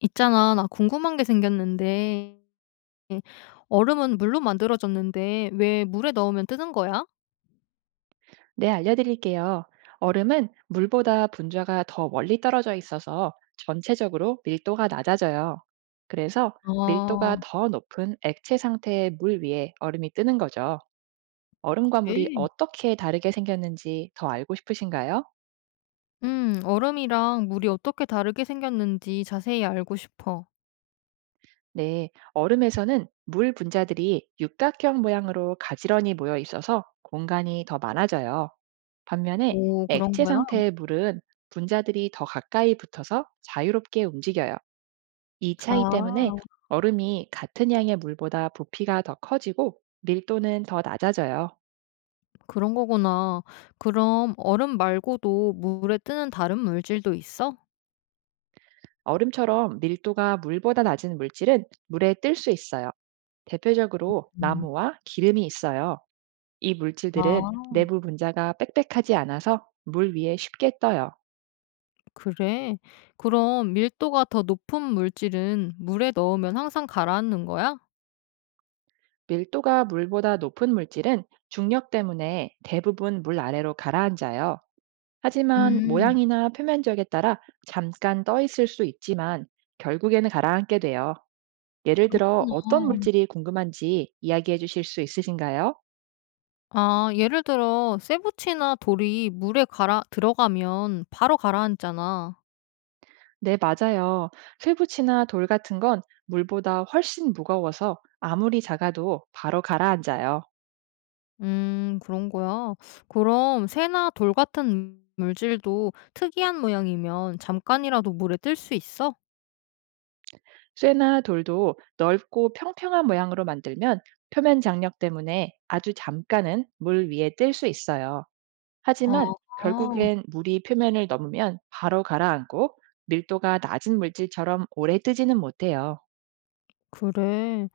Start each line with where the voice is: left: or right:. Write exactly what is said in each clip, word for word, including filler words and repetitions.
left: 있잖아, 나 궁금한 게 생겼는데, 얼음은 물로 만들어졌는데, 왜 물에 넣으면 뜨는 거야?
right: 네, 알려드릴게요. 얼음은 물보다 분자가 더 멀리 떨어져 있어서 전체적으로 밀도가 낮아져요. 그래서
left: 아,
right: 밀도가 더 높은 액체 상태의 물 위에 얼음이 뜨는 거죠. 얼음과 물이
left: 그래?
right: 어떻게 다르게 생겼는지 더 알고 싶으신가요?
left: 음, 얼음이랑 물이 어떻게 다르게 생겼는지 자세히 알고 싶어.
right: 네, 얼음에서는 물 분자들이 육각형 모양으로 가지런히 모여 있어서 공간이 더 많아져요. 반면에
left: 오, 그런
right: 액체
left: 거야?
right: 상태의 물은 분자들이 더 가까이 붙어서 자유롭게 움직여요. 이 차이 때문에
left: 아,
right: 얼음이 같은 양의 물보다 부피가 더 커지고 밀도는 더 낮아져요.
left: 그런 거구나. 그럼 얼음 말고도 물에 뜨는 다른 물질도 있어?
right: 얼음처럼 밀도가 물보다 낮은 물질은 물에 뜰 수 있어요. 대표적으로
left: 음,
right: 나무와 기름이 있어요. 이 물질들은
left: 아,
right: 내부 분자가 빽빽하지 않아서 물 위에 쉽게 떠요.
left: 그래. 그럼 밀도가 더 높은 물질은 물에 넣으면 항상 가라앉는 거야?
right: 밀도가 물보다 높은 물질은 중력 때문에 대부분 물 아래로 가라앉아요. 하지만
left: 음,
right: 모양이나 표면적에 따라 잠깐 떠 있을 수 있지만 결국에는 가라앉게 돼요. 예를 들어
left: 그렇구나.
right: 어떤 물질이 궁금한지 이야기해 주실 수 있으신가요?
left: 아 예를 들어 세부치나 돌이 물에 가라 들어가면 바로 가라앉잖아.
right: 네, 맞아요. 쇠붙이나 돌 같은 건 물보다 훨씬 무거워서 아무리 작아도 바로 가라앉아요.
left: 음 그런 거야. 그럼 새나 돌 같은 물질도 특이한 모양이면 잠깐이라도 물에 뜰 수 있어?
right: 쇠나 돌도 넓고 평평한 모양으로 만들면 표면 장력 때문에 아주 잠깐은 물 위에 뜰 수 있어요.
left: 아
right: 하지만
left: 아,
right: 결국엔 물이 표면을 넘으면 바로 가라앉고 밀도가 낮은 물질처럼 오래 뜨지는 못해요.
left: 그래.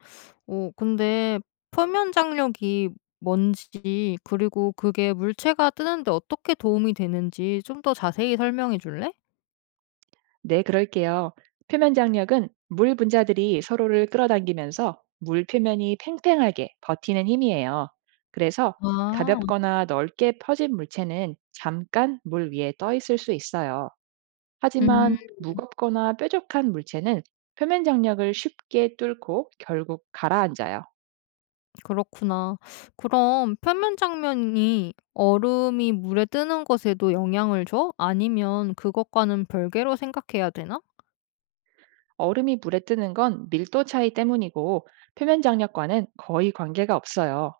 left: 어 근데 표면 장력이 뭔지 그리고 그게 물체가 뜨는데 어떻게 도움이 되는지 좀 더 자세히 설명해 줄래?
right: 네, 그럴게요. 표면 장력은 물 분자들이 서로를 끌어당기면서 물 표면이 팽팽하게 버티는 힘이에요. 그래서
left: 아.
right: 가볍거나 넓게 퍼진 물체는 잠깐 물 위에 떠 있을 수 있어요.
left: 음.
right: 하지만 무겁거나 뾰족한 물체는 표면 장력을 쉽게 뚫고 결국 가라앉아요.
left: 그렇구나. 그럼 표면 장면이 얼음이 물에 뜨는 것에도 영향을 줘? 아니면 그것과는 별개로 생각해야 되나?
right: 얼음이 물에 뜨는 건 밀도 차이 때문이고 표면 장력과는 거의 관계가 없어요.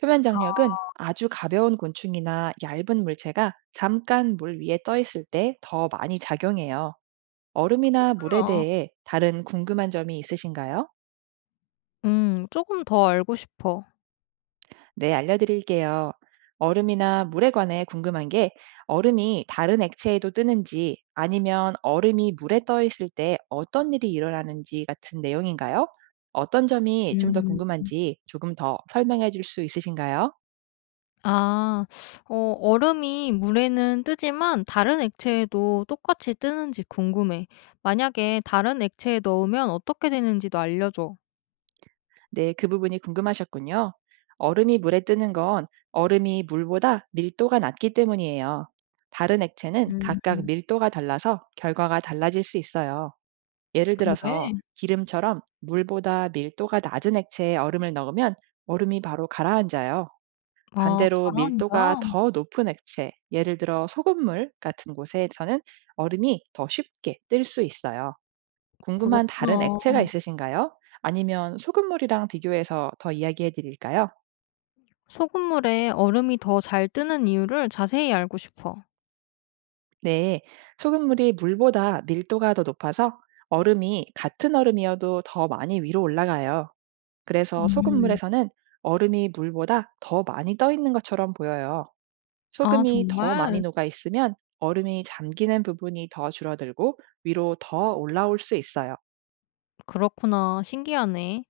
right: 표면 장력은 아주 가벼운 곤충이나 얇은 물체가 잠깐 물 위에 떠 있을 때 더 많이 작용해요. 얼음이나 물에
left: 그렇구나.
right: 대해 다른 궁금한 점이 있으신가요?
left: 음, 조금 더 알고 싶어.
right: 네, 알려드릴게요. 얼음이나 물에 관해 궁금한 게 얼음이 다른 액체에도 뜨는지 아니면 얼음이 물에 떠 있을 때 어떤 일이 일어나는지 같은 내용인가요? 어떤 점이 좀 더
left: 음.
right: 궁금한지 조금 더 설명해 줄 수 있으신가요?
left: 아, 어, 얼음이 물에는 뜨지만 다른 액체에도 똑같이 뜨는지 궁금해. 만약에 다른 액체에 넣으면 어떻게 되는지도 알려줘.
right: 네, 그 부분이 궁금하셨군요. 얼음이 물에 뜨는 건 얼음이 물보다 밀도가 낮기 때문이에요. 다른 액체는 각각
left: 음,
right: 밀도가 달라서 결과가 달라질 수 있어요. 예를 들어서
left: 그래?
right: 기름처럼 물보다 밀도가 낮은 액체에 얼음을 넣으면 얼음이 바로 가라앉아요.
left: 아,
right: 반대로 밀도가
left: 가라앉아?
right: 더 높은 액체, 예를 들어 소금물 같은 곳에서는 얼음이 더 쉽게 뜰 수 있어요. 궁금한 다른
left: 그렇구나.
right: 액체가 있으신가요? 아니면 소금물이랑 비교해서 더 이야기해 드릴까요?
left: 소금물에 얼음이 더 잘 뜨는 이유를 자세히 알고 싶어.
right: 네. 소금물이 물보다 밀도가 더 높아서 얼음이 같은 얼음이어도 더 많이 위로 올라가요. 그래서
left: 음.
right: 소금물에서는 얼음이 물보다 더 많이 떠 있는 것처럼 보여요.
left: 아,
right: 소금이 더 많이
left: 정말?
right: 녹아 있으면 얼음이 잠기는 부분이 더 줄어들고 위로 더 올라올 수 있어요.
left: 그렇구나. 신기하네.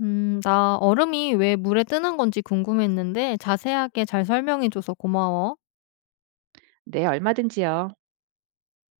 left: 음, 나 얼음이 왜 물에 뜨는 건지 궁금했는데 자세하게 잘 설명해줘서 고마워.
right: 네, 얼마든지요.